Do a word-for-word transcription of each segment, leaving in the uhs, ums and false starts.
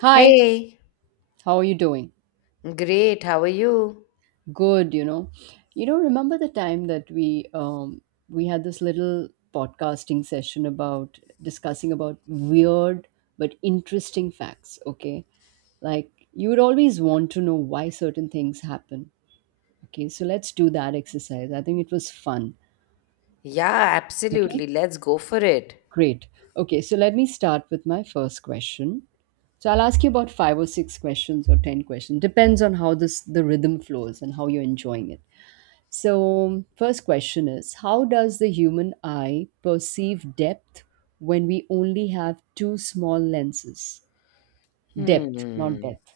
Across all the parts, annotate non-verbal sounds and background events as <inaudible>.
Hi, Hey, how are you doing? great. How are you? Good, you know. You know, remember the time that we um we had this little podcasting session about discussing about weird but interesting facts, okay? Like you would always want to know why certain things happen. Okay, so let's do that exercise. I think it was fun. Yeah, Okay? absolutely. Let's go for it. Great. Okay, so let me start with my first question. So I'll ask you about five or six questions or ten questions. Depends on how this the rhythm flows and how you're enjoying it. So, first question is, how does the human eye perceive depth when we only have two small lenses? Depth, not Hmm. depth.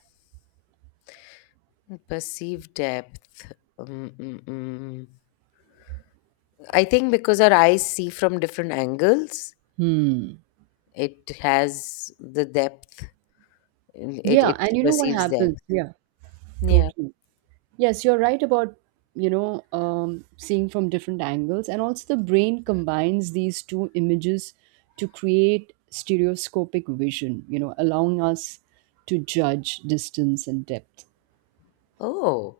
Perceived depth. Mm, mm, mm. I think because our eyes see from different angles, Hmm. it has the depth. It Yeah, it and you know what perceives happens? depth. Yeah, Yeah. totally. Yes, you're right about, you know, um, seeing from different angles. And also, the brain combines these two images to create stereoscopic vision, you know, allowing us to judge distance and depth. Oh,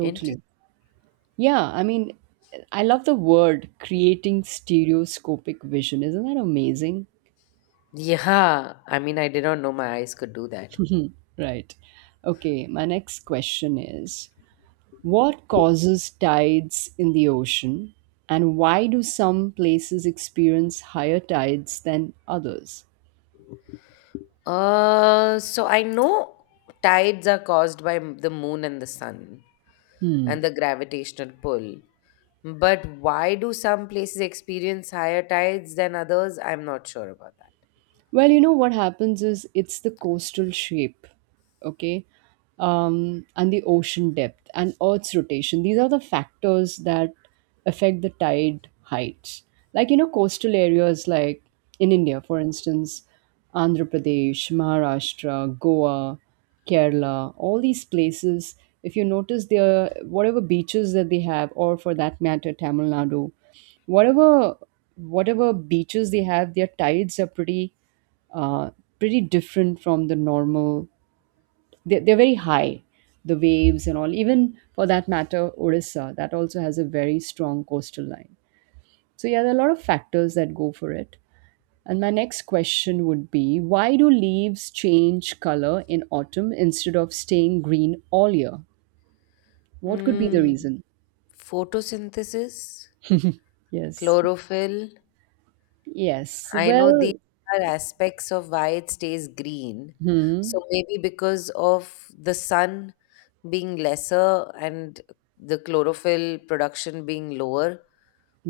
interesting. Yeah, I mean, I love the word creating stereoscopic vision. Isn't that amazing? Yeah. I mean, I did not know my eyes could do that. Right. Okay, my next question is, what causes tides in the ocean, and why do some places experience higher tides than others? Uh, so I know tides are caused by m- the moon and the sun and Hmm. the gravitational pull. But why do some places experience higher tides than others? I'm not sure about that. Well, you know what happens is, it's the coastal shape, okay, um, and the ocean depth and Earth's rotation. These are the factors that affect the tide heights. Like, you know, coastal areas like in India, for instance, Andhra Pradesh, Maharashtra, Goa, Kerala, all these places, if you notice, their whatever beaches that they have, or for that matter, Tamil Nadu, whatever whatever beaches they have, their tides are pretty uh, pretty different from the normal. They're, they're very high, the waves and all. Even for that matter, Odisha, that also has a very strong coastal line. So, yeah, there are a lot of factors that go for it. And my next question would be, why do leaves change color in autumn instead of staying green all year? What could be the Mm. reason? Photosynthesis, Yes. chlorophyll, Yes. I know these Well, are aspects of why it stays green. hmm. So maybe because of the sun being lesser and the chlorophyll production being lower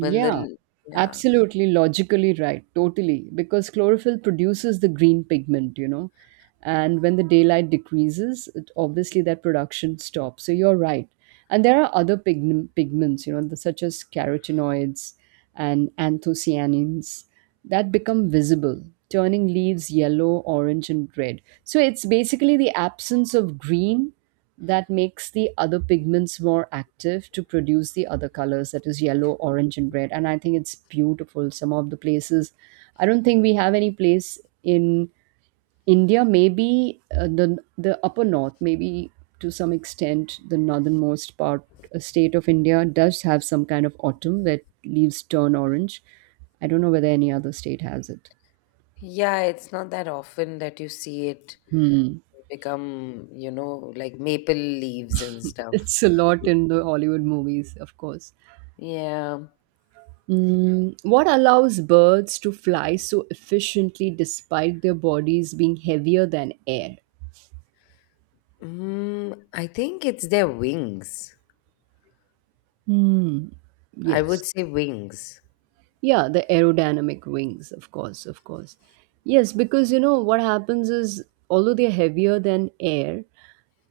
when the l- yeah, absolutely logically right, totally. Because chlorophyll produces the green pigment, you know, and when the daylight decreases, it, obviously that production stops. So you're right. And there are other pigmen- pigments, you know, the- such as carotenoids and anthocyanins that become visible, turning leaves yellow, orange, and red. So it's basically the absence of green that makes the other pigments more active to produce the other colors, that is, yellow, orange, and red. And I think it's beautiful. Some of the places, I don't think we have any place in India. Maybe uh, the the upper north, maybe to some extent the northernmost part, uh, state of India does have some kind of autumn where leaves turn orange. I don't know whether any other state has it. yeah, it's not that often that you see it Hmm. become you know like maple leaves and stuff. It's a lot in the Hollywood movies, of course. Yeah. Mm, what allows birds to fly so efficiently despite their bodies being heavier than air? Mm, I think it's their wings. Hmm. I Yes. would say wings. Yeah, the aerodynamic wings, of course, of course. Yes, because you know what happens is, although they're heavier than air,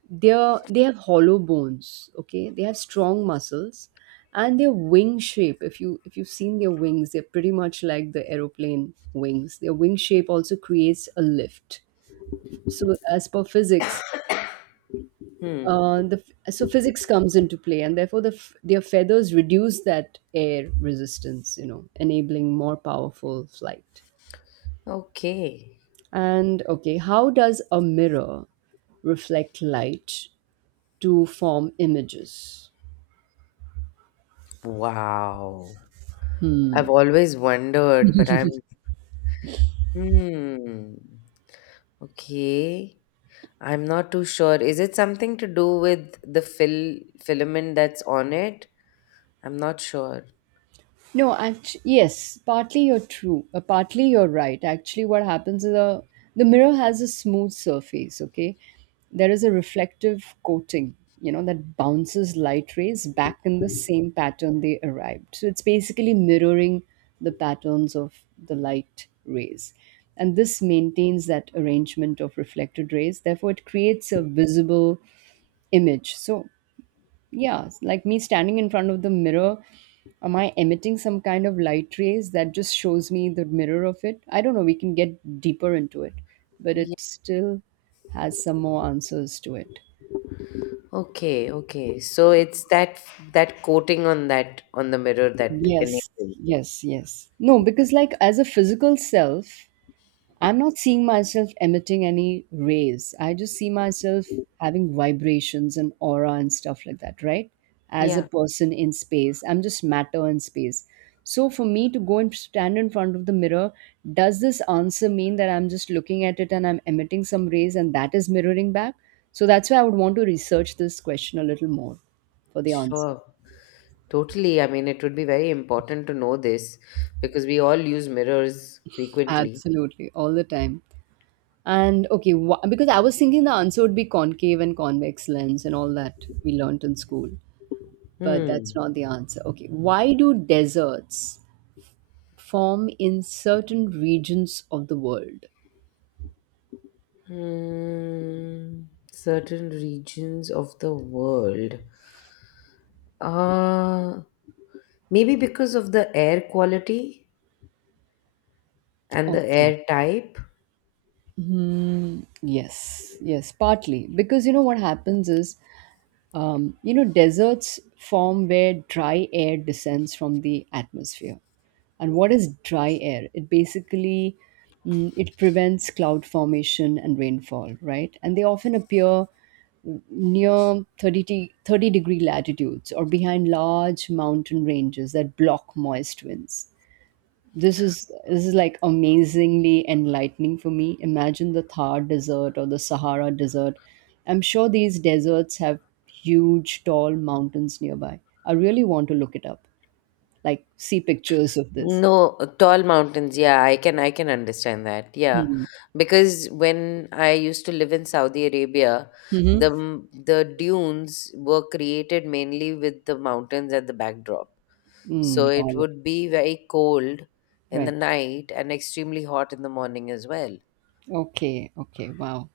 they're they have hollow bones, okay? They have strong muscles, and their wing shape, if you if you've seen their wings, they're pretty much like the aeroplane wings. Their wing shape also creates a lift. So as per physics, Hmm. uh, the f- so physics comes into play, and therefore the f- their feathers reduce that air resistance, you know enabling more powerful flight. Okay. And okay, how does a mirror reflect light to form images? Wow. I've always wondered, but I'm. Hmm. Okay. I'm not too sure. Is it something to do with the fil filament that's on it? I'm not sure. No, actually, yes, partly you're true. Uh, partly you're right. Actually, what happens is, the the mirror has a smooth surface. Okay, there is a reflective coating, you know, that bounces light rays back in the same pattern they arrived. So it's basically mirroring the patterns of the light rays, and this maintains that arrangement of reflected rays. Therefore, it creates a visible image. So yeah, like me standing in front of the mirror, am I emitting some kind of light rays that just shows me the mirror of it? I don't know. We can get deeper into it, but Yeah. it still has some more answers to it. Okay, okay. So it's that that coating on that on the mirror that Yes, enables it. yes, yes. No, because like as a physical self, I'm not seeing myself emitting any rays. I just see myself having vibrations and aura and stuff like that, right? As a Yeah, person in space, I'm just matter in space. So for me to go and stand in front of the mirror, does this answer mean that I'm just looking at it and I'm emitting some rays and that is mirroring back? So that's why I would want to research this question a little more for the answer. sure. Totally. I mean, it would be very important to know this because we all use mirrors frequently. Absolutely, all the time. And okay, wha- because I was thinking the answer would be concave and convex lens and all that we learnt in school, but that's Hmm. not the answer. Okay, why do deserts form in certain regions of the world? Hmm. Certain regions of the world. Uh, Maybe because of the air quality and the Okay. air type. Hmm, yes, yes, partly because you know what happens is, Um, you know, deserts form where dry air descends from the atmosphere. And what is dry air? It basically mm, it prevents cloud formation and rainfall, right? And they often appear near 30, de- thirty degree latitudes or behind large mountain ranges that block moist winds. This is this is like amazingly enlightening for me. Imagine the Thar Desert or the Sahara Desert. I'm sure these deserts have huge tall mountains nearby. I really want to look it up, like see pictures of this. No, tall mountains. Yeah, I can I can understand that. Yeah. Hmm. Because when I used to live in Saudi Arabia, Mm-hmm. the m- the dunes were created mainly with the mountains at the backdrop. Mm, So got it it. would be very cold in the Right. night and extremely hot in the morning as well. Okay, okay, wow.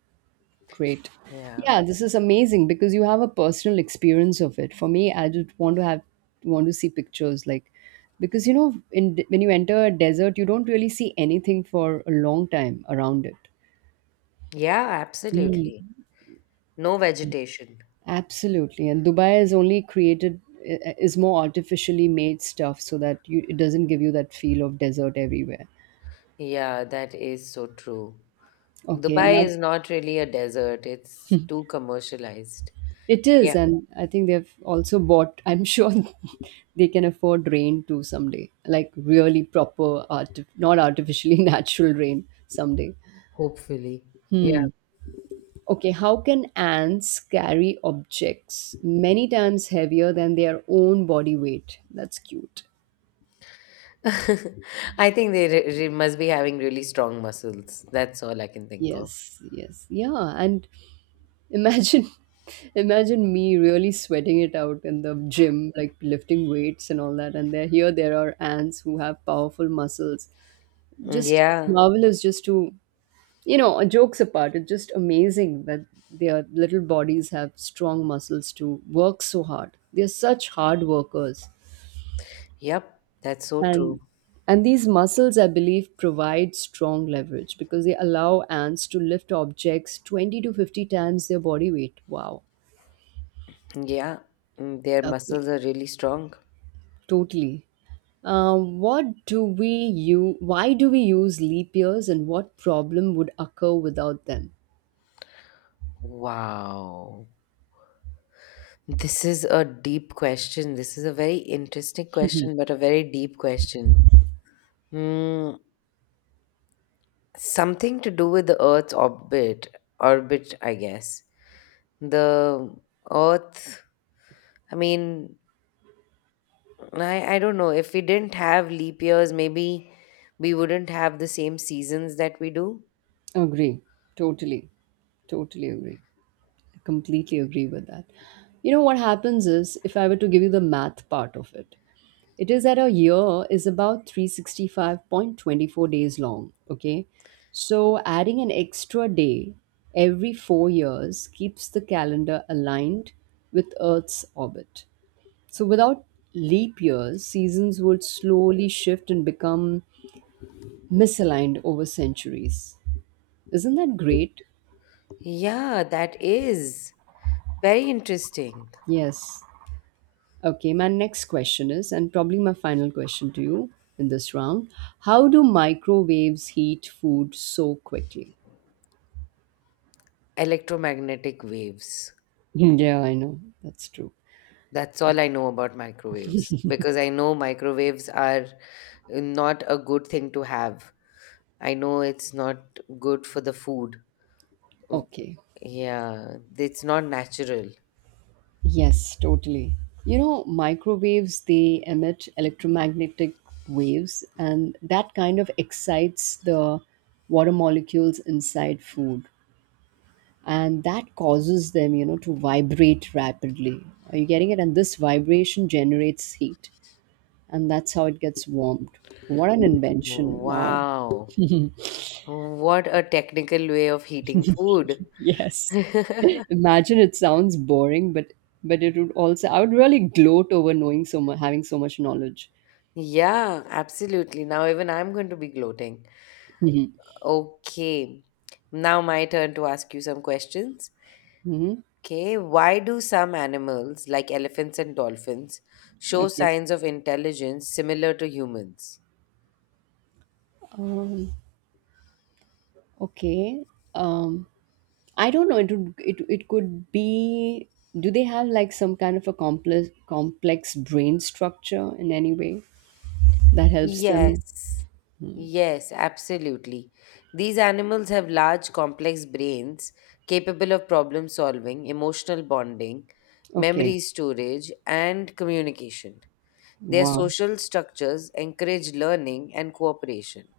Great. Yeah. Yeah, this is amazing because you have a personal experience of it. For me, I just want to have want to see pictures, like, because you know in when you enter a desert, you don't really see anything for a long time around it. Yeah, absolutely. Mm. No vegetation. Absolutely. And Dubai is only created, i- is more artificially made stuff, so that you it doesn't give you that feel of desert everywhere. Yeah, that is so true. Okay, Dubai now, is not really a desert. It's too commercialized. it is, Yeah. and I think they've also bought, I'm sure <laughs> they can afford rain too someday, like really proper, arti- not artificially <laughs> natural rain someday. Hopefully. Yeah. Okay, how can ants carry objects many times heavier than their own body weight? That's cute. <laughs> I think they re- re- must be having really strong muscles. That's all I can think of. Yes, yes, yeah. And imagine, <laughs> imagine me really sweating it out in the gym, like lifting weights and all that. And there, here there are ants who have powerful muscles. Mm, Just it's yeah. marvelous, just to, you know uh, jokes apart, it's just amazing that their little bodies have strong muscles to work so hard. They're such hard workers. Yep. That's so true. And and these muscles, I believe, provide strong leverage, because they allow ants to lift objects twenty to fifty times their body weight. Wow. Yeah. Mm, Their Okay. muscles are really strong. Totally. Um, what do we use Why do we use leap years, and what problem would occur without them? Wow. This is a deep question. This is a very interesting question, but a very deep question. Hmm. Something to do with the Earth's orbit, orbit, I guess. The Earth, I mean, I, I don't know. If we didn't have leap years, maybe we wouldn't have the same seasons that we do. Agree, totally. Totally agree. I completely agree with that. You know what happens is, if I were to give you the math part of it, it is that a year is about three hundred sixty-five point two four days long. Okay. So adding an extra day every four years keeps the calendar aligned with Earth's orbit. So without leap years, seasons would slowly shift and become misaligned over centuries. Isn't that great? Yeah, that is very interesting. Yes. Okay, my next question is, and probably my final question to you in this round, how do microwaves heat food so quickly? Electromagnetic waves. <laughs> Yeah, I know, that's true. That's all I know about microwaves because I know microwaves are not a good thing to have. I know it's not good for the food. W- Okay, Yeah, it's not natural. yes, totally. You know, microwaves, they emit electromagnetic waves, and that kind of excites the water molecules inside food. And that causes them, you know, to vibrate rapidly. Are you getting it? And this vibration generates heat. And that's how it gets warmed. What an invention! Wow. Wow. What a technical way of heating food. Yes. <laughs> <laughs> Imagine it sounds boring, but but it would also I would really gloat over knowing so much, having so much knowledge. Yeah, absolutely. Now even I'm going to be gloating. Okay. Now my turn to ask you some questions. Hmm. Okay, why do some animals like elephants and dolphins show Okay. signs of intelligence similar to humans? Um, okay. Um, I don't know. It would, it it could be. Do they have like some kind of a complex complex brain structure in any way that helps them? Yes. Yes, absolutely. These animals have large complex brains capable of problem solving, emotional bonding, Okay. memory storage and communication. Their Wow. social structures encourage learning and cooperation.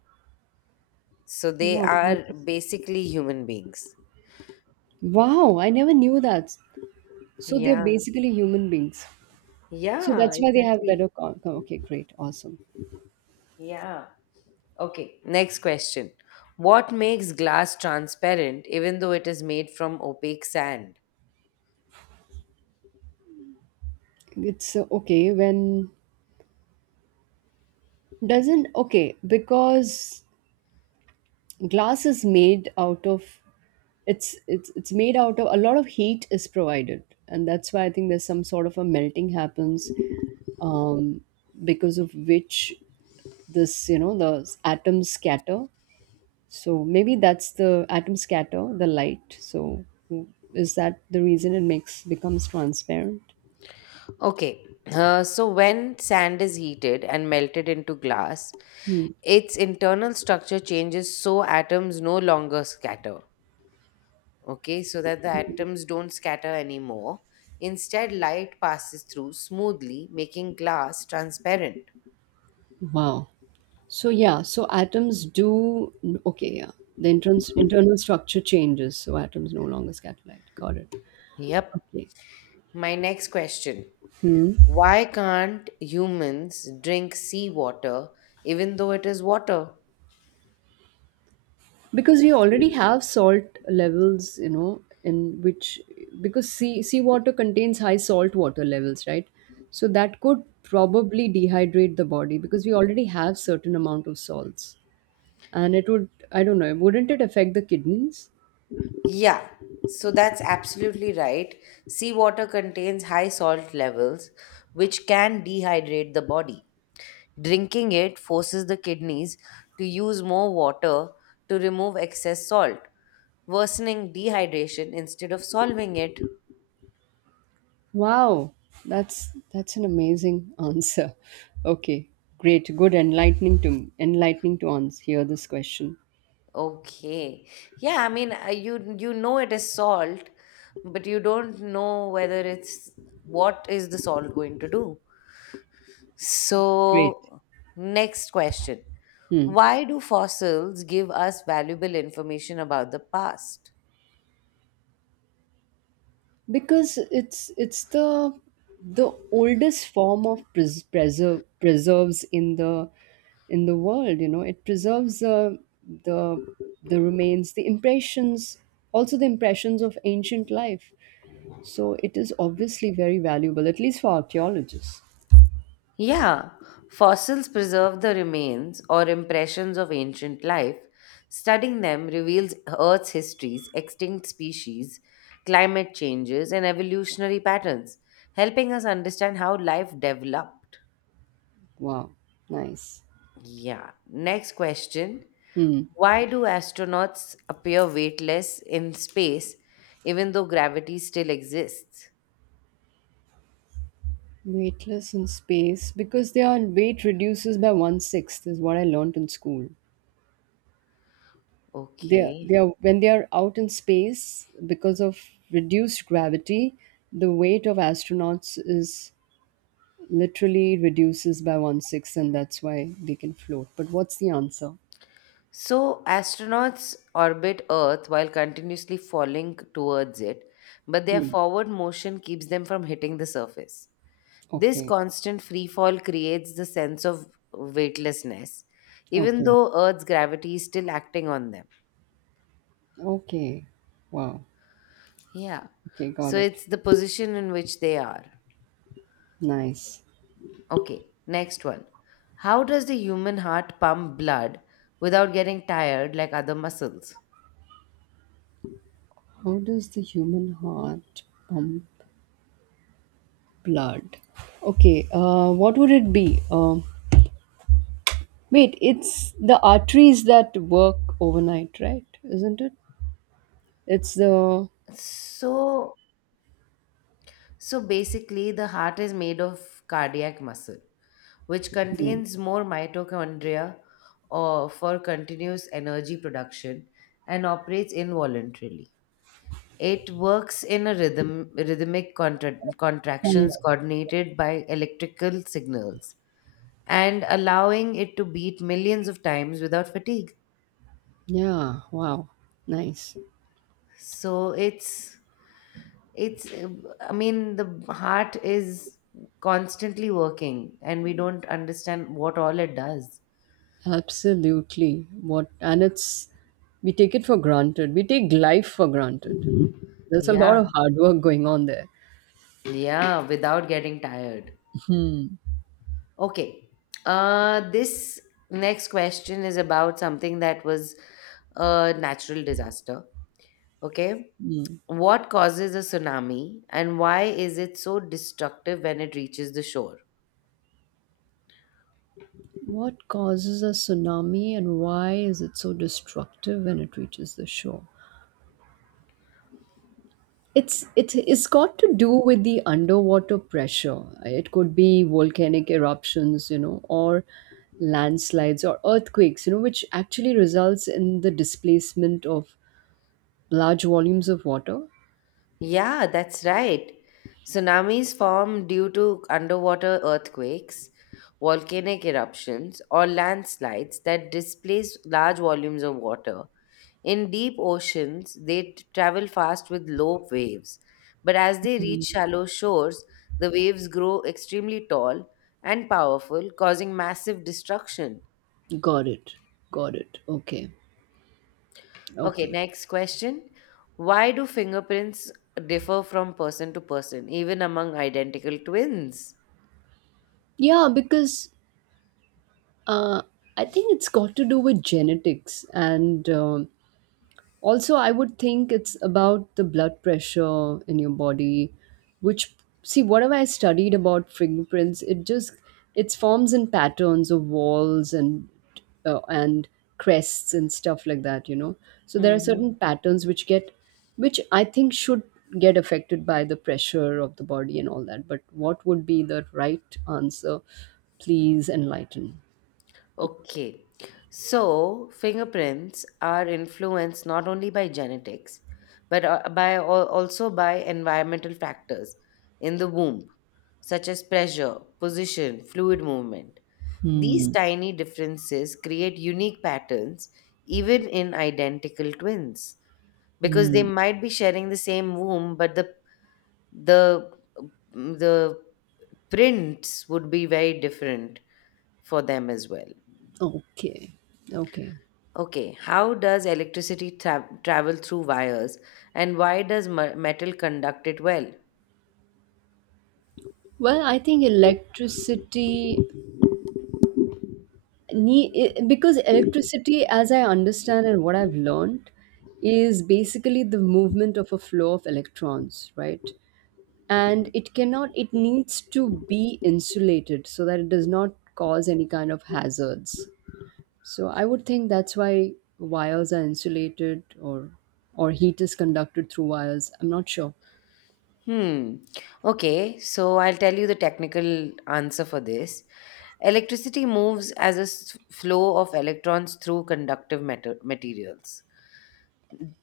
So they Wow. are basically human beings. Wow. I never knew that. So they're Yeah. basically human beings. So Yeah, that's why they have exactly. better. Con- con- okay, great, awesome. Yeah. Okay, next question. What makes glass transparent even though it is made from opaque sand? It's uh, okay, when doesn't. Okay, because glass is made out of, it's it's it's made out of, a lot of heat is provided, and that's why I think there's some sort of a melting happens, um, because of which this, you know the s- atoms scatter. So maybe that's the atom scatter the light. So mm, is that the reason it makes becomes transparent? Okay, uh, so when sand is heated and melted into glass, Hmm. its internal structure changes so atoms no longer scatter. Okay, so that the atoms don't scatter anymore. Instead, light passes through smoothly, making glass transparent. Wow. So yeah, so atoms do, okay, yeah. The entrance internal structure changes, so atoms no longer scatterlight. Got it. Yep. Okay. My next question. Why can't humans drink seawater even though it is water? Because we already have salt levels, you know, in which because sea seawater contains high salt water levels, right? So that could probably dehydrate the body because we already have certain amount of salts. And it would I don't know, wouldn't it affect the kidneys? Yeah, so that's absolutely right. Seawater contains high salt levels, which can dehydrate the body. Drinking it forces the kidneys to use more water to remove excess salt, worsening dehydration instead of solving it. Wow, that's that's an amazing <laughs> answer. Okay, great, good, enlightening to enlightening to answer hear this question. Okay. Yeah, I mean, uh, you you know it is salt, but you don't know whether it's what is the salt going to do. Great, So, next question. hmm. Why do fossils give us valuable information about the past? because it's it's the the oldest form of pres- preserve preserves in the in the world. You know, it preserves the the the remains, the impressions, also the impressions of ancient life. So it is obviously very valuable, at least for archaeologists. Yeah, fossils preserve the remains or impressions of ancient life. Studying them reveals Earth's histories, extinct species, climate changes, and evolutionary patterns, helping us understand how life developed. Wow, nice. Yeah, next question. Hmm. Why do astronauts appear weightless in space even though gravity still exists? Weightless in space because their weight reduces by one sixth is what I learned in school. They they Okay. are when they are out in space because of reduced gravity, the weight of astronauts is literally reduces by one sixth, and that's why they can float. But what's the answer? So, astronauts orbit Earth while continuously falling towards it, but their Hmm. forward motion keeps them from hitting the surface. This Okay. constant free fall creates the sense of weightlessness, even Okay. though Earth's gravity is still acting on them. Okay. Wow. Yeah. Okay. Got So, it. it's the position in which they are. Nice. Okay, next one. How does the human heart pump blood without getting tired like other muscles? How does the human heart pump blood? Okay. Uh, what would it be? Um, Wait, it's the arteries that work overnight, right? Isn't it? It's the. So, So basically, the heart is made of cardiac muscle, which Hmm. contains more mitochondria or for continuous energy production and operates involuntarily. It works in a rhythm, rhythmic contra- Mm. contractions coordinated by electrical signals and allowing it to beat millions of times without fatigue. Yeah, wow. Nice. So it's it's uh, I mean the heart is constantly working and we don't understand what all it does. Absolutely. What and it's we take it for granted. We take life for granted. There's a lot Yeah, of hard work going on there. yeah, without getting tired. Okay. Uh this next question is about something that was a natural disaster. Okay, what causes a tsunami and why is it so destructive when it reaches the shore? What causes a tsunami and why is it so destructive when it reaches the shore? It's it it's got to do with the underwater pressure. It could be volcanic eruptions, you know, or landslides or earthquakes, you know, which actually results in the displacement of large volumes of water. Yeah, that's right. Tsunamis form due to underwater earthquakes, volcanic eruptions, or landslides that displace large volumes of water. In deep oceans, they t- travel fast with low waves, but as they reach shallow shores, the waves grow extremely tall and powerful, causing massive destruction. Got it. Got it. Okay. Okay, Okay. next question. Why do fingerprints differ from person to person, even among identical twins? Yeah, because uh, I think it's got to do with genetics, and um also, I would think it's about the blood pressure in your body, which see whatever I studied about fingerprints, it just it's forms and patterns of walls and uh, and crests and stuff like that, you know. So there are Mhm. certain patterns which get which I think should get affected by the pressure of the body and all that. But what would be the right answer? Please enlighten. Okay. So, fingerprints are influenced not only by genetics, but uh, by al- also by environmental factors in the womb, such as pressure, position, fluid movement. These Hmm. tiny differences create unique patterns even in identical twins because they Hmm. might be sharing the same womb, but the the mm, the prints would be very different for them as well. Okay. Okay. Okay, how does electricity tra- travel through wires and why does m- metal conduct it well? Well, I think electricity nee- i- because electricity, as I understand and what I've learned, is basically the movement of a flow of electrons, right? And it cannot, it needs to be insulated so that it does not cause any kind of hazards. So I would think that's why wires are insulated or or heat is conducted through wires. I'm not sure. Hmm. Okay, so I'll tell you the technical answer for this. Electricity moves as a s- flow of electrons through conductive metal- materials.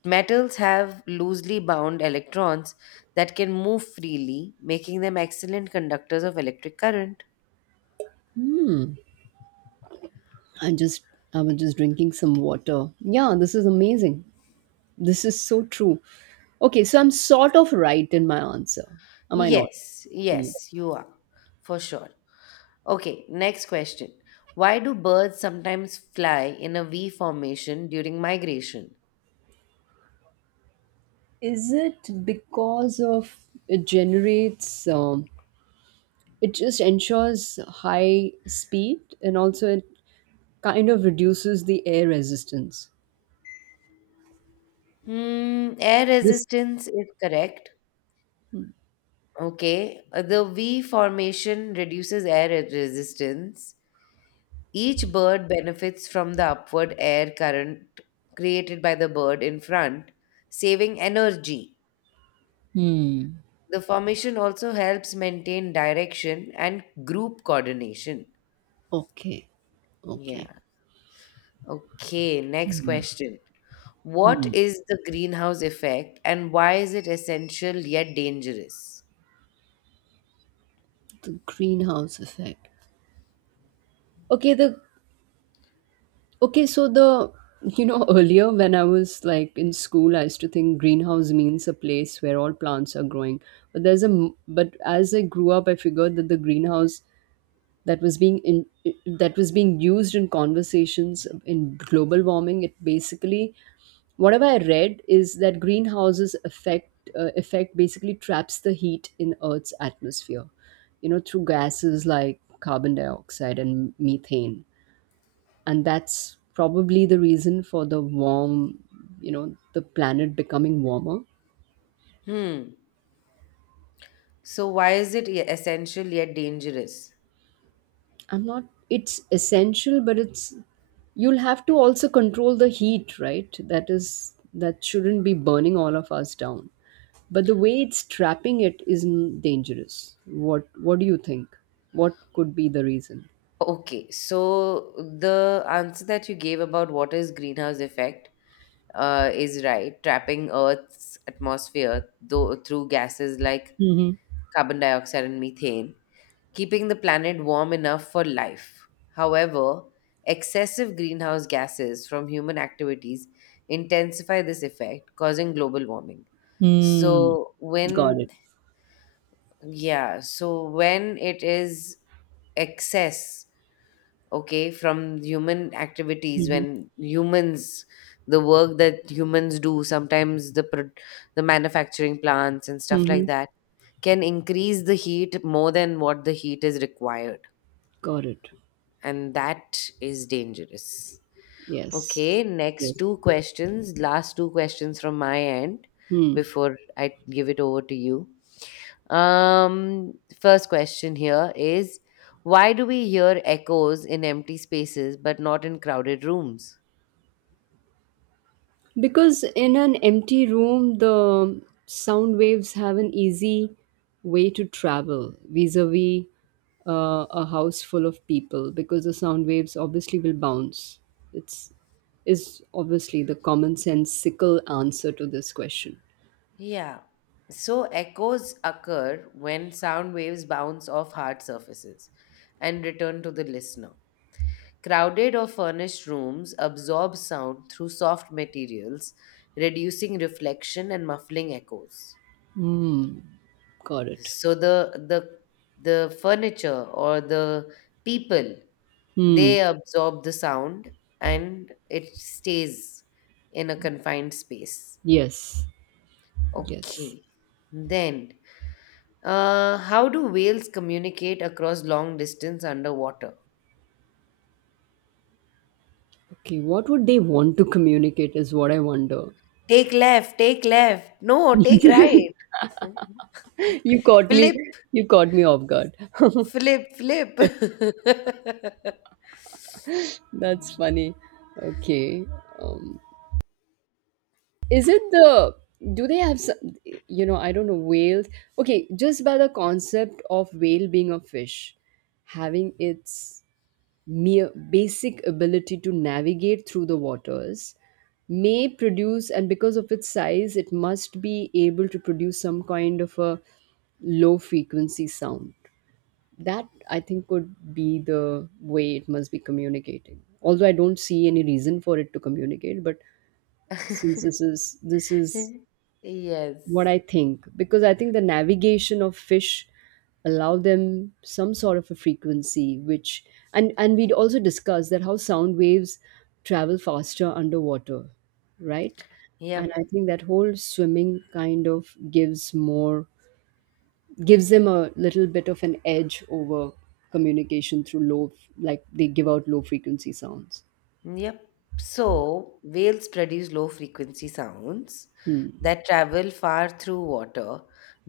Metals have loosely bound electrons that can move freely, making them excellent conductors of electric current. Hmm. I just I was just drinking some water. Yeah, this is amazing. This is so true. Okay, so I'm sort of right in my answer. Am I not? Yes, Hmm. yes, you are, for sure. Okay, next question. Why do birds sometimes fly in a V formation during migration? Is it because of it generates um, it just ensures high speed and also it kind of reduces the air resistance. Hmm, air This resistance is correct. Okay, uh, the V formation reduces air re- resistance. Each bird benefits from the upward air current created by the bird in front, saving energy. hmm. The formation also helps maintain direction and group coordination. Okay. Okay. Yeah. Okay, next question. What is the greenhouse effect and why is it essential yet dangerous? The greenhouse effect. Okay, the okay, so the you know <laughs> earlier when I was like in school, I used to think greenhouse means a place where all plants are growing. But there's a m- but as I grew up, I figured that the greenhouse that was being in that was being used in conversations in global warming. It basically whatever I read is that greenhouses affect uh, effect basically traps the heat in Earth's atmosphere, you know, through gases like carbon dioxide and methane, and that's probably the reason for the warm you know the planet becoming warmer. Hmm. So, why is it e- essential yet dangerous? I'm not It's essential but it's you'll have to also control the heat, right? That is that shouldn't be burning all of us down, but the way it's trapping it is n- dangerous. what what do you think, what could be the reason? Okay, so the answer that you gave about what is greenhouse effect uh, is right. Trapping Earth's atmosphere though, through gases like Hmm. carbon dioxide and methane, keeping the planet warm enough for life. However, excessive greenhouse gases from human activities intensify this effect, causing global warming. Mm. So, Got when, it. yeah, so when it is excess, okay, from human activities, Hmm. when humans, the work that humans do, sometimes the, pro- the manufacturing plants and stuff like Hmm. that, can increase the heat more than what the heat is required, Got it. and that is dangerous. Yes. Okay, Yes. next two questions, last two questions from my end Hmm. before I give it over to you. Um, First question here is, why do we hear echoes in empty spaces but not in crowded rooms? Because in an empty room, the sound waves have an easy way to travel vis a vis a house full of people, because the sound waves obviously will bounce. It's is obviously the common sensical answer to this question. Yeah. So echoes occur when sound waves bounce off hard surfaces and return to the listener. Crowded or furnished rooms absorb sound through soft materials, reducing reflection and muffling echoes. Hmm, got it. So the the the furniture or the people, Hmm, they absorb the sound and it stays in a confined space. yes, yes. Okay. Then, uh, how do whales communicate across long distance underwater? Okay, what would they want to communicate is what I wonder. Take left, take left. No, take right. <laughs> <laughs> You caught me, Flip, you caught me off guard. flip, flip. <laughs> That's funny. Okay. Um, is it the do they have some you know, I don't know, whales? Okay, just by the concept of whale being a fish, having its mere basic ability to navigate through the waters may produce and because of its size it must be able to produce some kind of a low frequency sound that I think could be the way it must be communicating, although I don't see any reason for it to communicate but since this is this is what Yes. I think because I think the navigation of fish allow them some sort of a frequency which and and we'd also discuss that how sound waves travel faster underwater, right? And I Yep. think that whole swimming kind of gives more gives them a little bit of an edge over communication through low, like they give out low frequency sounds. Yep. So, whales produce low frequency sounds Hmm. that travel far through water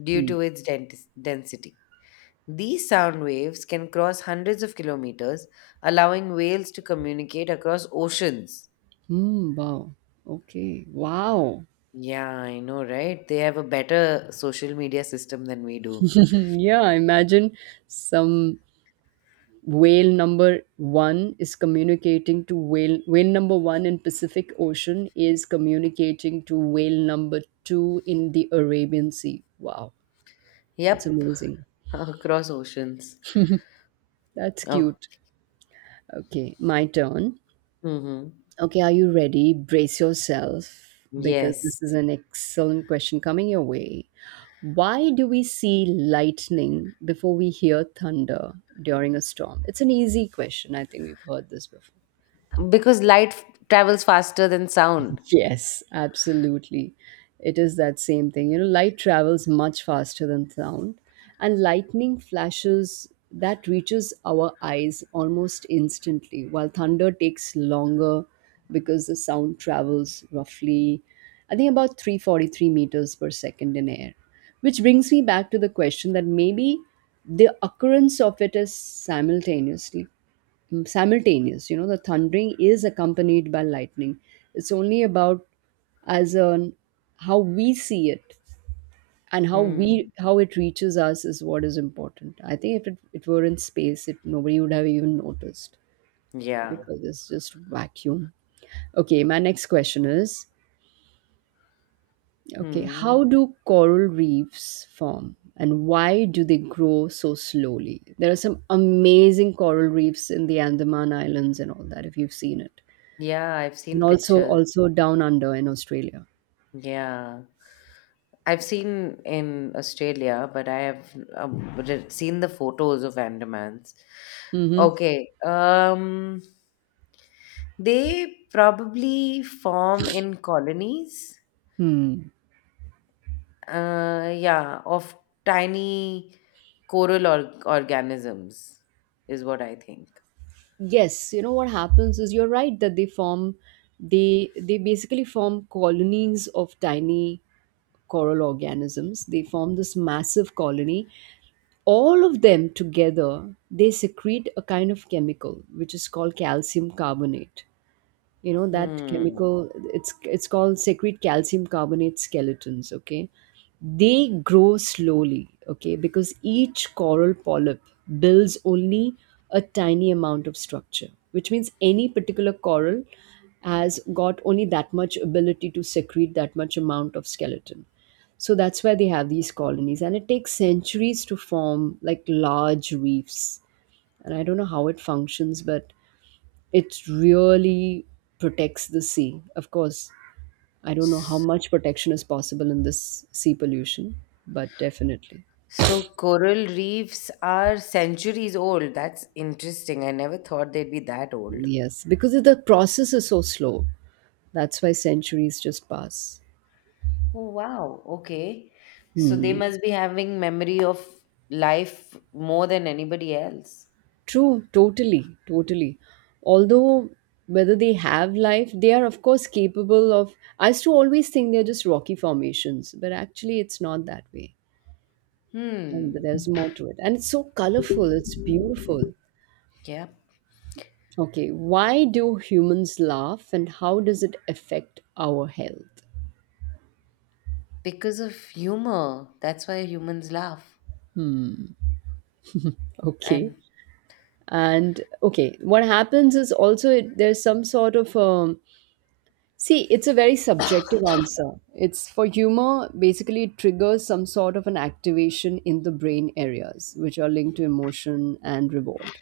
due Hmm. to its dens- density. These sound waves can cross hundreds of kilometers, allowing whales to communicate across oceans. Hmm, wow. Okay, wow. Yeah, I know, right? They have a better social media system than we do. <laughs> Yeah, imagine some whale number one is communicating to whale whale number one in Pacific Ocean is communicating to whale number two in the Arabian Sea. Wow, that's Yep, amazing, <laughs> across oceans. that's Oh, cute. Okay, my turn. mm-hmm. Okay, are you ready? Brace yourself because this is Yes, an excellent question coming your way. Why do we see lightning before we hear thunder during a storm? It's an easy question. I think we've heard this before. because light f- travels faster than sound. Yes, absolutely. It is that same thing. You know, light travels much faster than sound, and lightning flashes that reaches our eyes almost instantly, while thunder takes longer because the sound travels roughly, I think, about three hundred forty-three meters per second in air. Which brings me back to the question that maybe the occurrence of it is simultaneously mm, simultaneous. You know, the thundering is accompanied by lightning. It's only about as on how we see it and how we Hmm. how it reaches us is what is important. I think if it, it were in space, it nobody would have even noticed Yeah. because it's just vacuum. Okay, my next question is okay, how Hmm. do coral reefs form and why do they grow so slowly? There are some amazing coral reefs in the Andaman Islands and all that if you've seen it. Yeah, I've and seen also pictures. also down under in Australia. Yeah. I've seen in Australia, but I have um, re- seen the photos of Andamans. Hmm. Okay. Um. They probably form in colonies, Hmm. uh, yeah, of tiny coral or- organisms, is what I think. Yes, you know what happens is you're right that they form they they basically form colonies of tiny coral organisms. They form this massive colony. All of them together, they secrete a kind of chemical which is called calcium carbonate. You know that Hmm. chemical it's it's called secrete calcium carbonate skeletons, okay? They grow slowly okay because each coral polyp builds only a tiny amount of structure, which means any particular coral has got only that much ability to secrete that much amount of skeleton. So that's why they have these colonies and it takes centuries to form like large reefs, and I don't know how it functions but it really protects the sea. Of course, I don't know how S- much protection is possible in this sea pollution, but definitely. So coral reefs are centuries old. That's interesting. I never thought they'd be that old. Yes, because the process is so slow. That's why centuries just pass. Oh, wow. Okay. So they Hmm. must be having memory of life more than anybody else. True, totally, totally. Although whether they have life, they are of course capable of. I used to always think they're just rocky formations, but actually it's not that way. And Hmm. there's more to it. And it's so colorful, it's beautiful. Yeah. Okay, why do humans laugh and how does it affect our health? Because of humor. That's why humans laugh. Okay, And and okay, what happens is also it, there's some sort of um, see, it's a very subjective answer. It's for humor, basically, it triggers some sort of an activation in the brain areas which are linked to emotion and reward.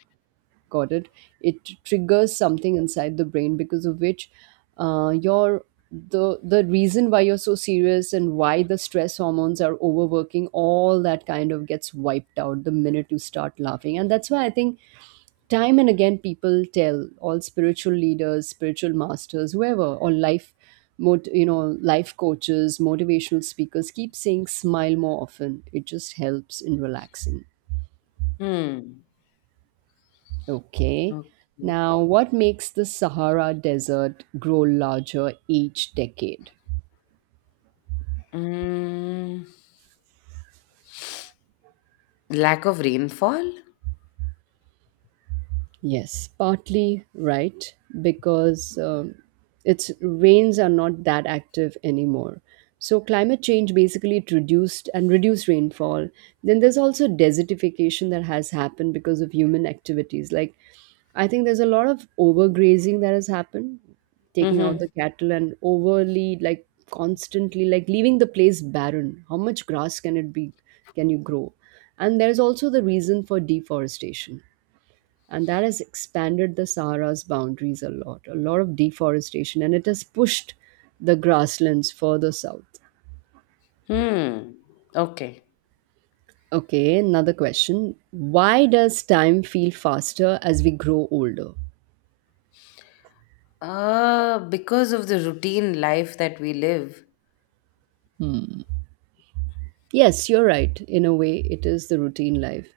Got it, it triggers something inside the brain because of which uh, your the the reason why you're so serious and why the stress hormones are overworking all that kind of gets wiped out the minute you start laughing, and that's why I think time and again people tell all spiritual leaders, spiritual masters, whoever, or life mot- you know life coaches, motivational speakers keep saying smile more often, it just helps in relaxing. hmm. Okay. Okay. Now, what makes the Sahara Desert grow larger each decade? Mm, Lack of rainfall? Yes, partly right because um, its rains are not that active anymore. So climate change basically it reduced and reduced rainfall. Then there's also desertification that has happened because of human activities. Like I think there's a lot of overgrazing that has happened, taking out Mm-hmm. the cattle and overly like constantly like leaving the place barren. How much grass can it be? Can you grow? And there's also the reason for deforestation, and that has expanded the Sahara's boundaries a lot. A lot of deforestation, and it has pushed the grasslands further south. Hmm. Okay. Okay, another question. Why does time feel faster as we grow older? Uh, because of the routine life that we live. Yes, you're right. In a way, it is the routine life.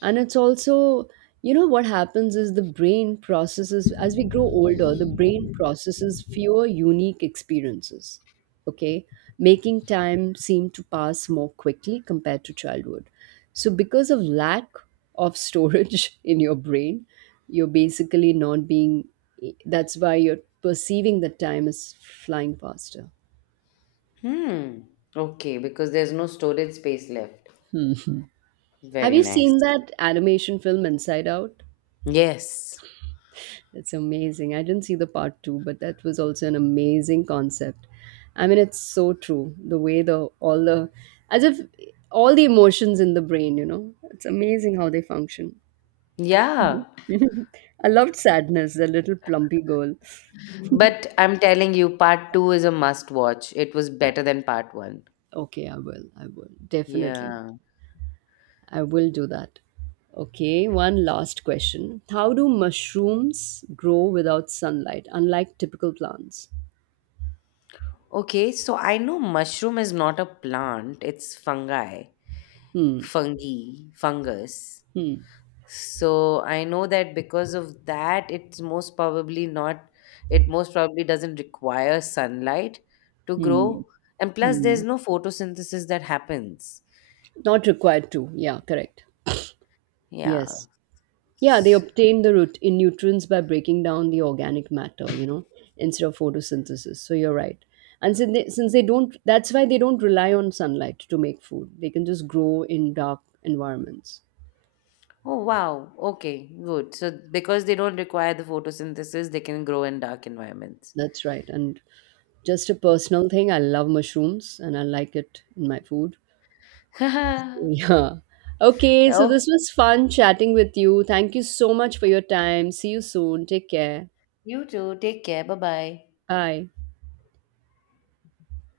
And it's also, you know, what happens is the brain processes, as we grow older, the brain processes fewer unique experiences, okay? Making time seem to pass more quickly compared to childhood. So, because of lack of storage <laughs> in your brain, you're basically not being, that's why you're perceiving that time is flying faster. Hmm. Okay, because there's no storage space left. Have Very you seen nice. that animation film Inside Out? Yes. It's amazing. I didn't see the part two, but that was also an amazing concept. I mean, it's so true. The way the all the as if all the emotions in the brain, you know, it's amazing how they function. Yeah. <laughs> I loved sadness, the little plumpy girl. But I'm telling you, part two is a must watch. It was better than part one. Okay, I will. I will definitely. Yeah. I will do that. Okay, one last question. How do mushrooms grow without sunlight, unlike typical plants? Okay, so I know mushroom is not a plant, it's fungi, Hmm. fungi, fungus. So I know that because of that, it's most probably not, it most probably doesn't require sunlight to Hmm. grow. And plus, there's Hmm. no photosynthesis that happens. Not required to. Yeah, correct. Yeah. Yes. Yeah, they S- obtain the root in nutrients by breaking down the organic matter, you know, instead of photosynthesis. So you're right. And since they, since they don't, that's why they don't rely on sunlight to make food. They can just grow in dark environments. Oh, wow. Okay, good. So because they don't require the photosynthesis, they can grow in dark environments. That's right. And just a personal thing, I love mushrooms and I like it in my food. <laughs> <laughs> Yeah. Okay, so Okay, this was fun chatting with you. Thank you so much for your time. See you soon. Take care. you too. Take care. Bye bye. Bye.